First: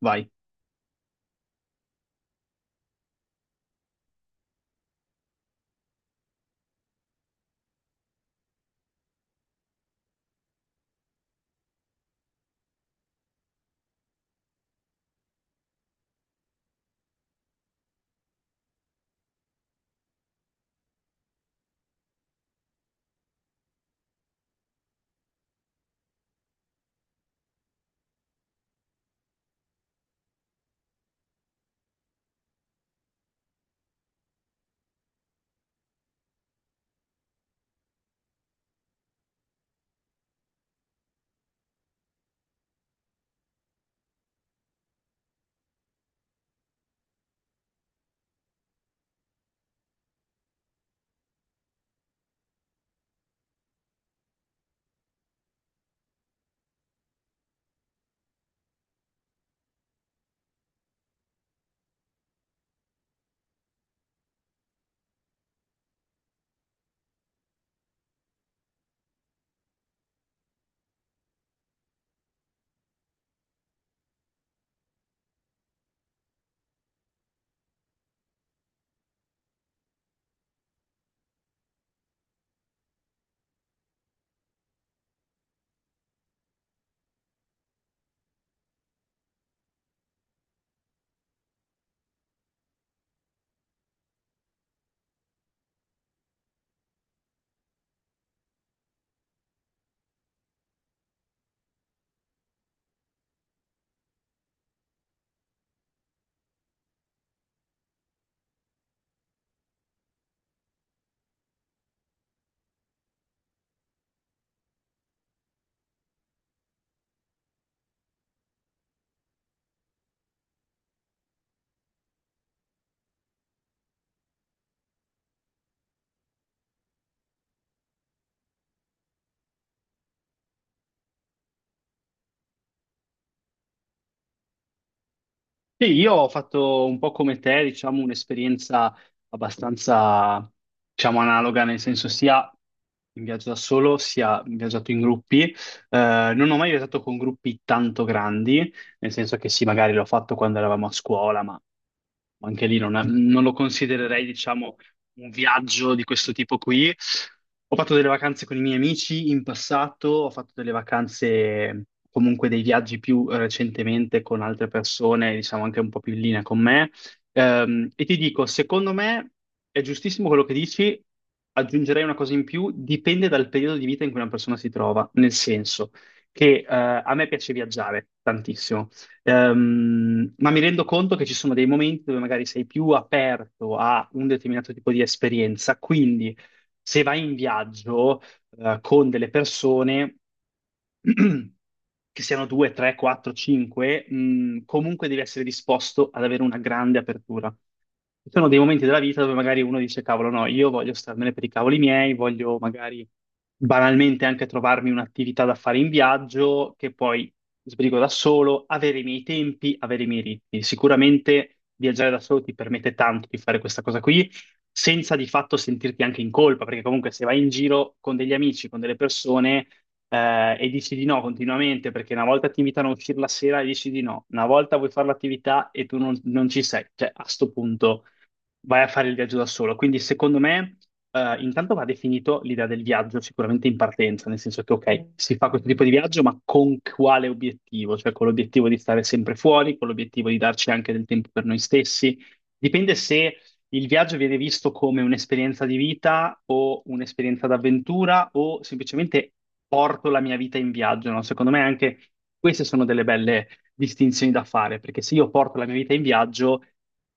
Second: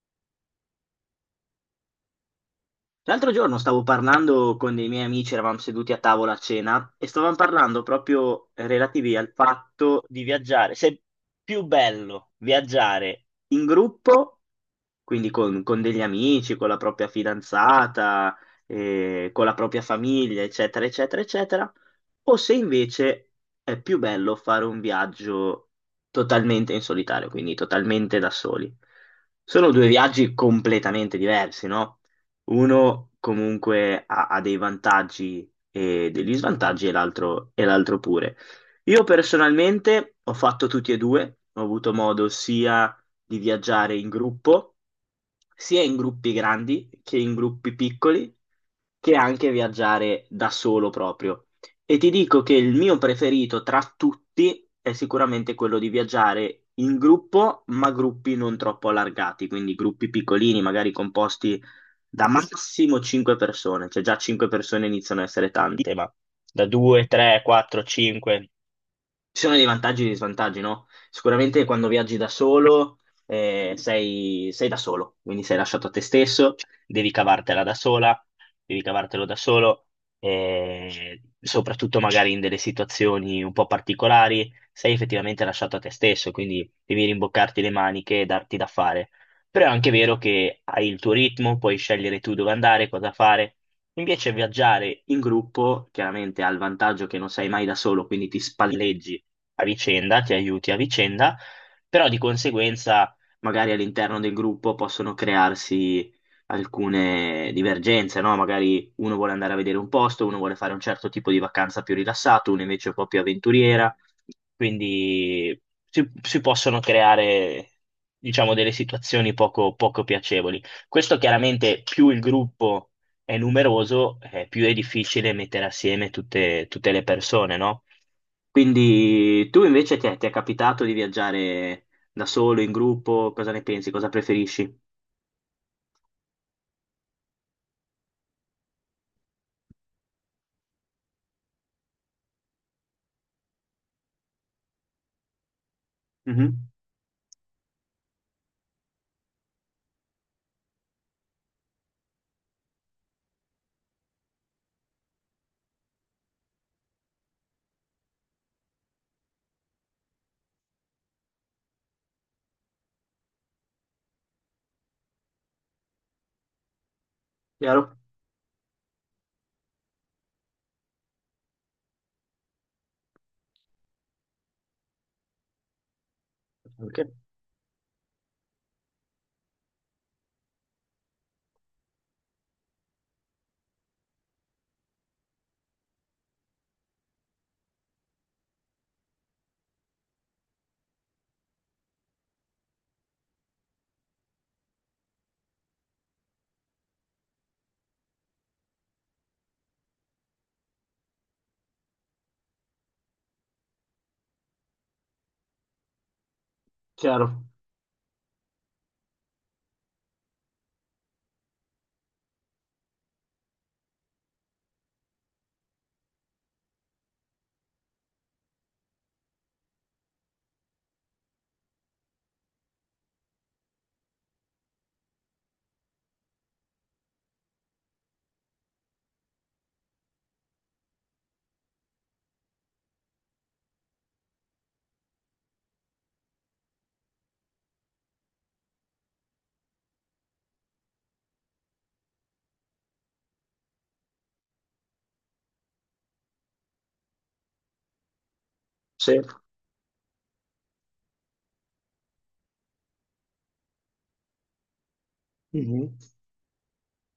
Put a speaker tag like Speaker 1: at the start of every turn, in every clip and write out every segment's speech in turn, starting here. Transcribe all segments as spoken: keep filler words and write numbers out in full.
Speaker 1: Vai.
Speaker 2: L'altro giorno stavo parlando con dei miei amici, eravamo seduti a tavola a cena e stavamo parlando proprio relativi al fatto di viaggiare, se è più bello viaggiare in gruppo quindi con, con degli amici, con la propria fidanzata, eh, con la propria famiglia, eccetera, eccetera, eccetera, o se invece è più bello fare un viaggio totalmente in solitario, quindi totalmente da soli. Sono due viaggi completamente diversi, no? Uno comunque ha, ha dei vantaggi e degli svantaggi e l'altro e l'altro pure. Io personalmente ho fatto tutti e due, ho avuto modo sia di viaggiare in gruppo, sia in gruppi grandi che in gruppi piccoli, che anche viaggiare da solo proprio. E ti dico che il mio preferito tra tutti è sicuramente quello di viaggiare in gruppo, ma gruppi non troppo allargati, quindi gruppi piccolini, magari composti da massimo cinque persone, cioè già cinque persone iniziano a essere tante, ma da due, tre, quattro, cinque, ci sono dei vantaggi e dei svantaggi, no? Sicuramente quando viaggi da solo, eh, sei, sei da solo, quindi sei lasciato a te stesso, devi cavartela da sola, devi cavartelo da solo, eh, soprattutto magari in delle situazioni un po' particolari, sei effettivamente lasciato a te stesso, quindi devi rimboccarti le maniche e darti da fare. Però è anche vero che hai il tuo ritmo, puoi scegliere tu dove andare, cosa fare. Invece viaggiare in gruppo chiaramente ha il vantaggio che non sei mai da solo, quindi ti spalleggi a vicenda, ti aiuti a vicenda, però di conseguenza magari all'interno del gruppo possono crearsi alcune divergenze, no? Magari uno vuole andare a vedere un posto, uno vuole fare un certo tipo di vacanza più rilassato, uno invece è un po' più avventuriera, quindi si, si possono creare, diciamo, delle situazioni poco, poco piacevoli. Questo chiaramente più il gruppo è numeroso, eh, più è difficile mettere assieme tutte, tutte le persone, no? Quindi tu invece ti è, ti è capitato di viaggiare da solo, in gruppo? Cosa ne pensi? Cosa preferisci?
Speaker 1: Sì, io ho fatto un po' come te, diciamo, un'esperienza abbastanza, diciamo, analoga, nel senso sia in viaggio da solo, sia in viaggiato in gruppi. Eh, non ho
Speaker 2: Mhm.
Speaker 1: mai viaggiato con gruppi tanto grandi, nel senso che sì, magari l'ho fatto quando eravamo a scuola, ma anche lì non, non lo considererei, diciamo, un viaggio di questo tipo qui. Ho fatto delle vacanze con i miei amici in passato, ho fatto delle vacanze, comunque dei viaggi più eh, recentemente con altre persone, diciamo anche un po' più in linea con me. Ehm,
Speaker 2: Chiaro?
Speaker 1: e ti dico, secondo me è giustissimo quello che dici, aggiungerei una cosa in più, dipende dal periodo di vita in cui una persona si trova, nel senso che eh,
Speaker 2: Ok.
Speaker 1: a me piace viaggiare tantissimo. Ehm, ma mi rendo conto che ci sono dei momenti dove magari sei più aperto a un determinato tipo di esperienza, quindi se vai in viaggio eh, con delle persone che siano due, tre, quattro, cinque, mh, comunque devi essere disposto ad avere una grande apertura. Ci sono dei momenti della vita dove magari uno dice, cavolo, no, io voglio starmene per i cavoli miei, voglio magari banalmente anche trovarmi un'attività da fare in viaggio, che poi
Speaker 2: Chiaro.
Speaker 1: sbrigo da solo, avere i miei tempi, avere i miei ritmi. Sicuramente viaggiare da solo ti permette tanto di fare questa cosa qui, senza di fatto sentirti anche in colpa, perché comunque se vai in giro con degli amici, con delle persone eh, e dici di no continuamente perché una volta ti invitano a uscire la sera e dici di no, una volta vuoi fare l'attività e tu non, non ci sei, cioè a sto punto vai a fare il viaggio da solo. Quindi secondo me eh, intanto va definito l'idea del viaggio sicuramente in partenza, nel senso che ok, si fa questo tipo di viaggio, ma con quale obiettivo? Cioè con l'obiettivo di stare sempre fuori, con l'obiettivo di darci anche del tempo per noi stessi. Dipende se il viaggio viene visto come un'esperienza di vita o un'esperienza d'avventura o
Speaker 2: Sì.
Speaker 1: semplicemente porto la mia vita in viaggio, no? Secondo me anche queste sono delle belle distinzioni da fare, perché se io porto la mia vita
Speaker 2: Mhm.
Speaker 1: in viaggio,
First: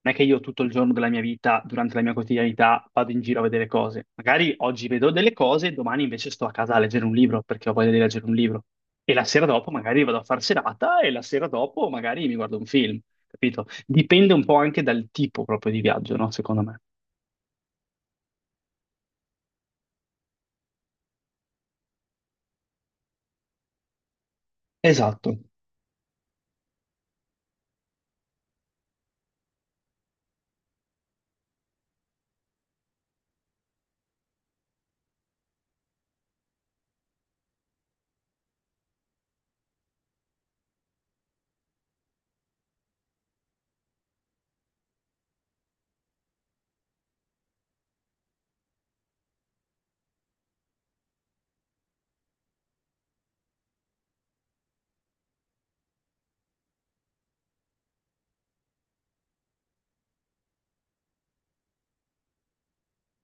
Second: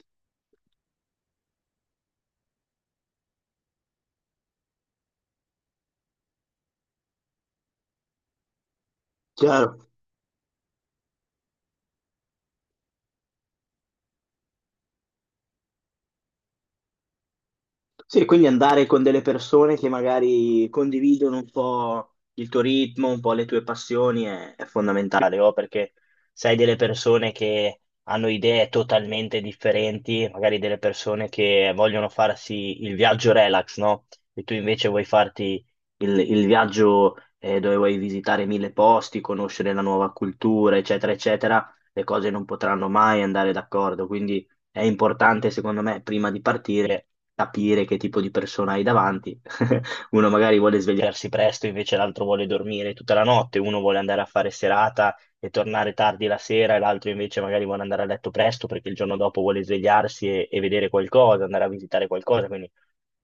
Speaker 1: non è che io tutto il giorno della mia vita, durante la mia quotidianità, vado in giro a vedere cose. Magari oggi vedo delle cose, domani invece sto a casa a leggere un libro, perché ho voglia di leggere un libro. E la sera dopo
Speaker 2: Chiaro.
Speaker 1: magari vado a far serata e la sera dopo magari mi guardo un film, capito? Dipende un po' anche dal tipo proprio di viaggio, no? Secondo me.
Speaker 2: Sì, quindi andare con delle persone che magari condividono un po' il tuo ritmo, un po' le tue passioni è, è
Speaker 1: Esatto.
Speaker 2: fondamentale, o perché sai delle persone che hanno idee totalmente differenti, magari delle persone che vogliono farsi il viaggio relax, no? E tu invece vuoi farti il, il viaggio eh, dove vuoi visitare mille posti, conoscere la nuova cultura, eccetera, eccetera, le cose non potranno mai andare d'accordo, quindi è importante, secondo me, prima di partire capire che tipo di persona hai davanti. Uno magari vuole svegliarsi presto, invece l'altro vuole dormire tutta la notte, uno vuole andare a fare serata e tornare tardi la sera, e l'altro invece magari vuole andare a letto presto perché il giorno dopo vuole svegliarsi e, e vedere qualcosa, andare a visitare qualcosa. Quindi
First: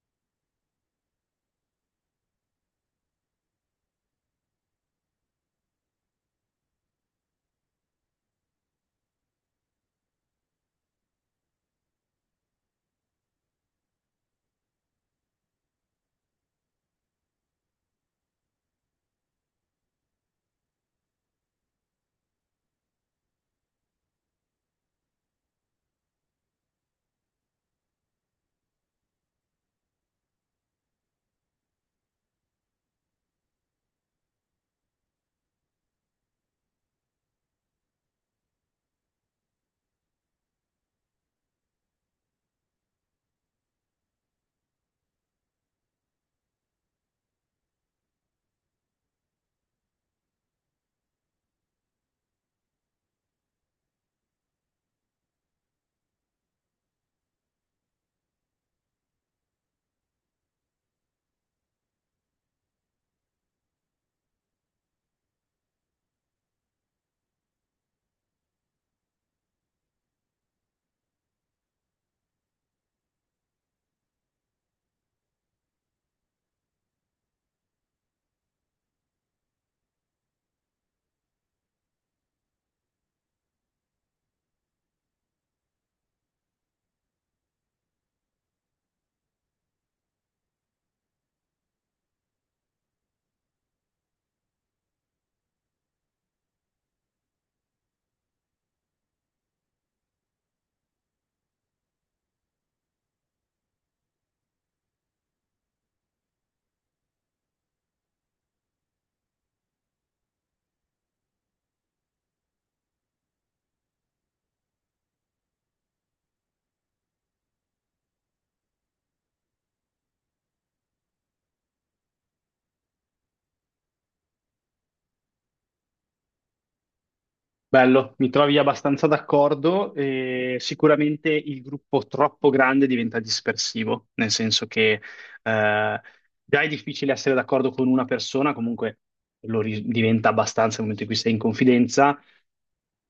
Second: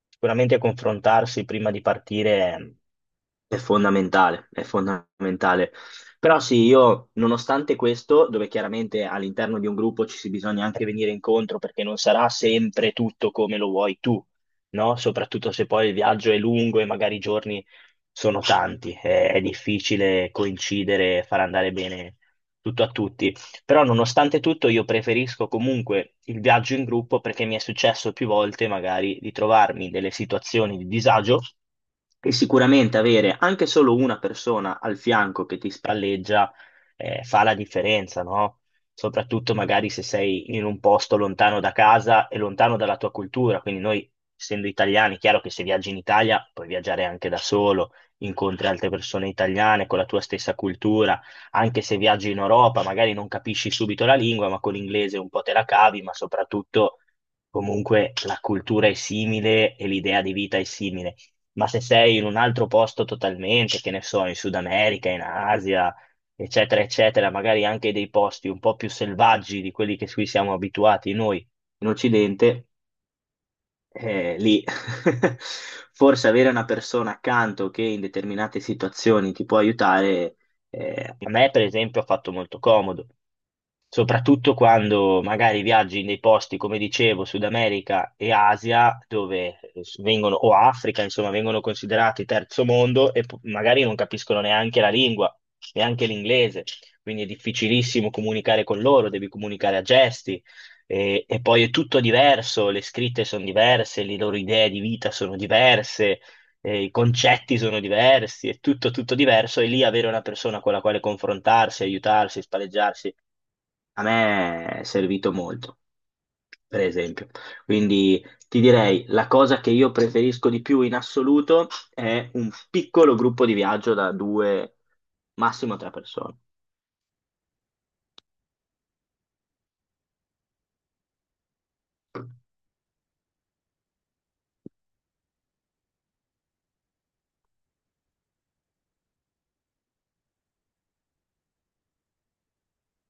Speaker 2: sicuramente confrontarsi prima di partire è, è fondamentale, è fondamentale. Però sì, io nonostante questo, dove chiaramente all'interno di un gruppo ci si bisogna anche venire incontro perché non sarà sempre tutto come lo vuoi tu, no? Soprattutto se poi il viaggio è lungo e magari i giorni sono tanti, è, è difficile coincidere e far andare bene tutto a tutti. Però nonostante tutto io preferisco comunque il viaggio in gruppo perché mi è successo più volte magari di trovarmi in delle situazioni di disagio e sicuramente avere anche solo una persona al fianco che ti spalleggia eh, fa la differenza, no? Soprattutto magari se sei in un posto lontano da casa e lontano dalla tua cultura, quindi noi essendo italiani, è chiaro che se viaggi in Italia puoi viaggiare anche da solo, incontri altre persone italiane con la tua stessa cultura anche se viaggi in Europa, magari non capisci subito la lingua, ma con l'inglese un po' te la cavi, ma soprattutto comunque la cultura è simile e l'idea di vita è simile. Ma se sei in un altro posto totalmente, che ne so, in Sud America, in Asia, eccetera, eccetera, magari anche dei posti un po' più selvaggi di quelli che qui siamo abituati noi in Occidente, eh, lì forse avere una persona accanto che in determinate situazioni ti può aiutare, eh, a me per esempio ha fatto molto comodo soprattutto quando magari viaggi in dei posti, come dicevo, Sud America e Asia, dove vengono, o Africa, insomma, vengono considerati terzo mondo e po- magari non capiscono neanche la lingua, neanche l'inglese, quindi è difficilissimo comunicare con loro, devi comunicare a gesti. E, e poi è tutto diverso, le scritte sono diverse, le loro idee di vita sono diverse, eh, i concetti sono diversi, è tutto, tutto diverso e lì avere una persona con la quale confrontarsi, aiutarsi, spalleggiarsi a me è servito molto, per esempio. Quindi ti direi, la cosa che io preferisco di più in assoluto è un piccolo gruppo di viaggio da due, massimo tre persone.
Speaker 1: Bello, mi trovi abbastanza d'accordo. E sicuramente il gruppo troppo grande diventa dispersivo, nel senso che eh, già è difficile essere d'accordo con una persona, comunque lo ri- diventa abbastanza nel momento in cui sei in confidenza.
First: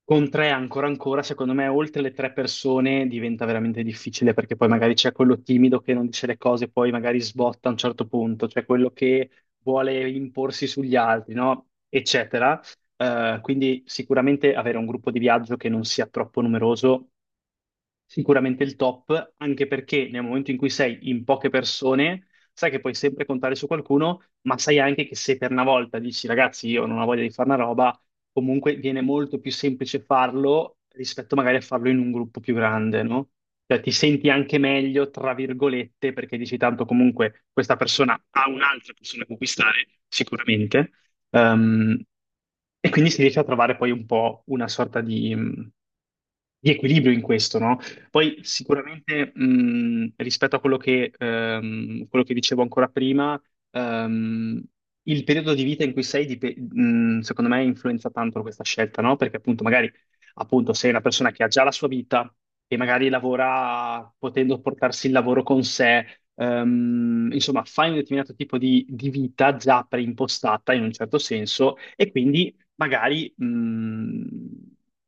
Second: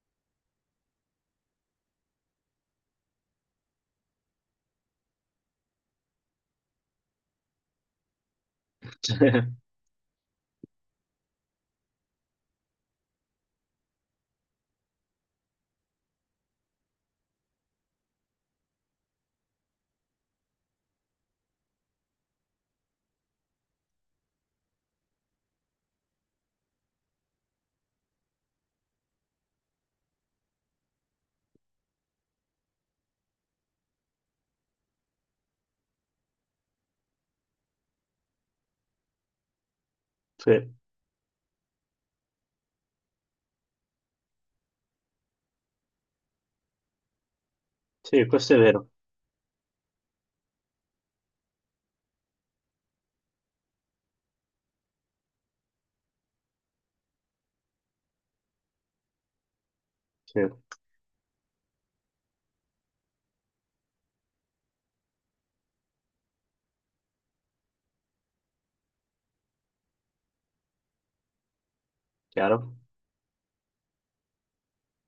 Speaker 1: Con tre ancora ancora, secondo me, oltre le tre persone diventa veramente difficile perché poi magari c'è quello timido che non dice le cose, poi magari sbotta a un certo punto, c'è quello che vuole imporsi sugli altri, no? Eccetera. Eh, quindi sicuramente avere un gruppo di viaggio che non sia troppo numeroso sicuramente il top, anche perché nel momento in cui sei in poche persone, sai che puoi sempre contare su qualcuno, ma sai anche che se per una volta dici ragazzi, io non ho voglia di fare una roba, comunque viene molto più semplice farlo rispetto magari a farlo in un gruppo più grande, no? Cioè ti senti anche meglio, tra virgolette, perché dici tanto comunque questa persona ha un'altra persona con cui stare,
Speaker 2: Sì,
Speaker 1: sicuramente. Ehm, e quindi si riesce a trovare poi un po' una sorta di, mm, di equilibrio in questo, no?
Speaker 2: sì,
Speaker 1: Poi
Speaker 2: questo è vero.
Speaker 1: sicuramente mh, rispetto a quello che, ehm, quello che dicevo ancora prima, ehm, il periodo di vita in cui sei, dip- mh, secondo me, influenza tanto questa scelta, no? Perché appunto magari
Speaker 2: Sì,
Speaker 1: appunto, sei una persona che ha già la sua vita e magari lavora potendo portarsi il lavoro con sé, ehm, insomma, fai un determinato tipo di, di vita già preimpostata in un certo senso e quindi
Speaker 2: chiaro?
Speaker 1: magari mh,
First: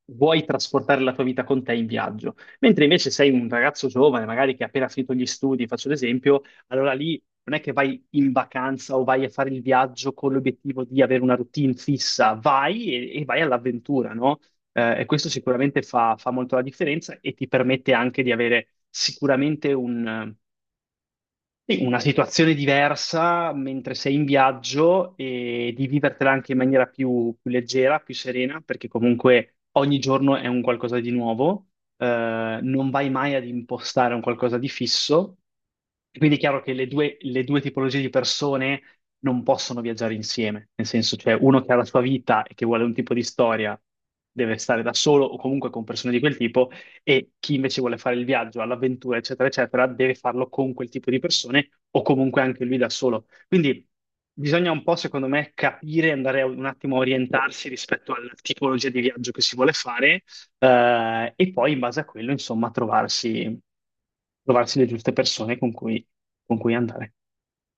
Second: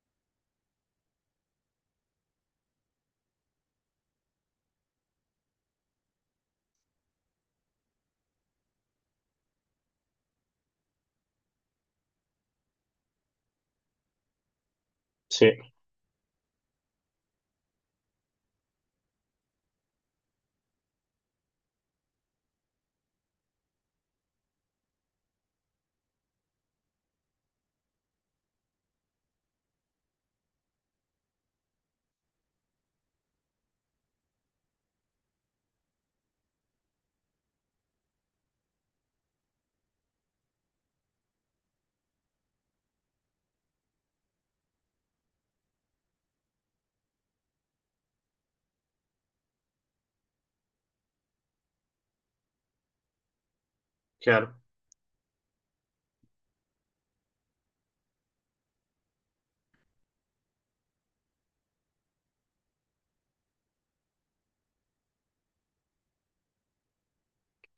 Speaker 1: vuoi trasportare la tua vita con te in viaggio. Mentre invece sei un ragazzo giovane, magari che ha appena finito gli studi, faccio l'esempio, allora lì non è che vai in vacanza o vai a fare il viaggio con l'obiettivo di avere una routine fissa, vai e, e vai all'avventura, no? Eh, e questo
Speaker 2: Sì,
Speaker 1: sicuramente fa, fa molto la differenza e ti permette anche di avere sicuramente un, sì, una situazione diversa mentre sei in viaggio e di vivertela anche in maniera più, più leggera, più serena, perché comunque ogni giorno è un qualcosa di nuovo, eh, non vai mai ad impostare un qualcosa di fisso. E quindi è chiaro che le due, le due tipologie di persone non possono viaggiare insieme, nel senso, cioè uno che ha la sua vita e che vuole un tipo di storia deve stare da solo o comunque con persone di quel tipo e chi invece vuole fare il viaggio, all'avventura, eccetera, eccetera, deve farlo con quel tipo di persone o comunque anche lui da solo. Quindi
Speaker 2: chiaro.
Speaker 1: bisogna un po', secondo me, capire, andare a- un attimo a orientarsi rispetto alla tipologia di viaggio che si vuole fare eh, e poi in base a quello, insomma, trovarsi, trovarsi le giuste persone con cui con cui andare.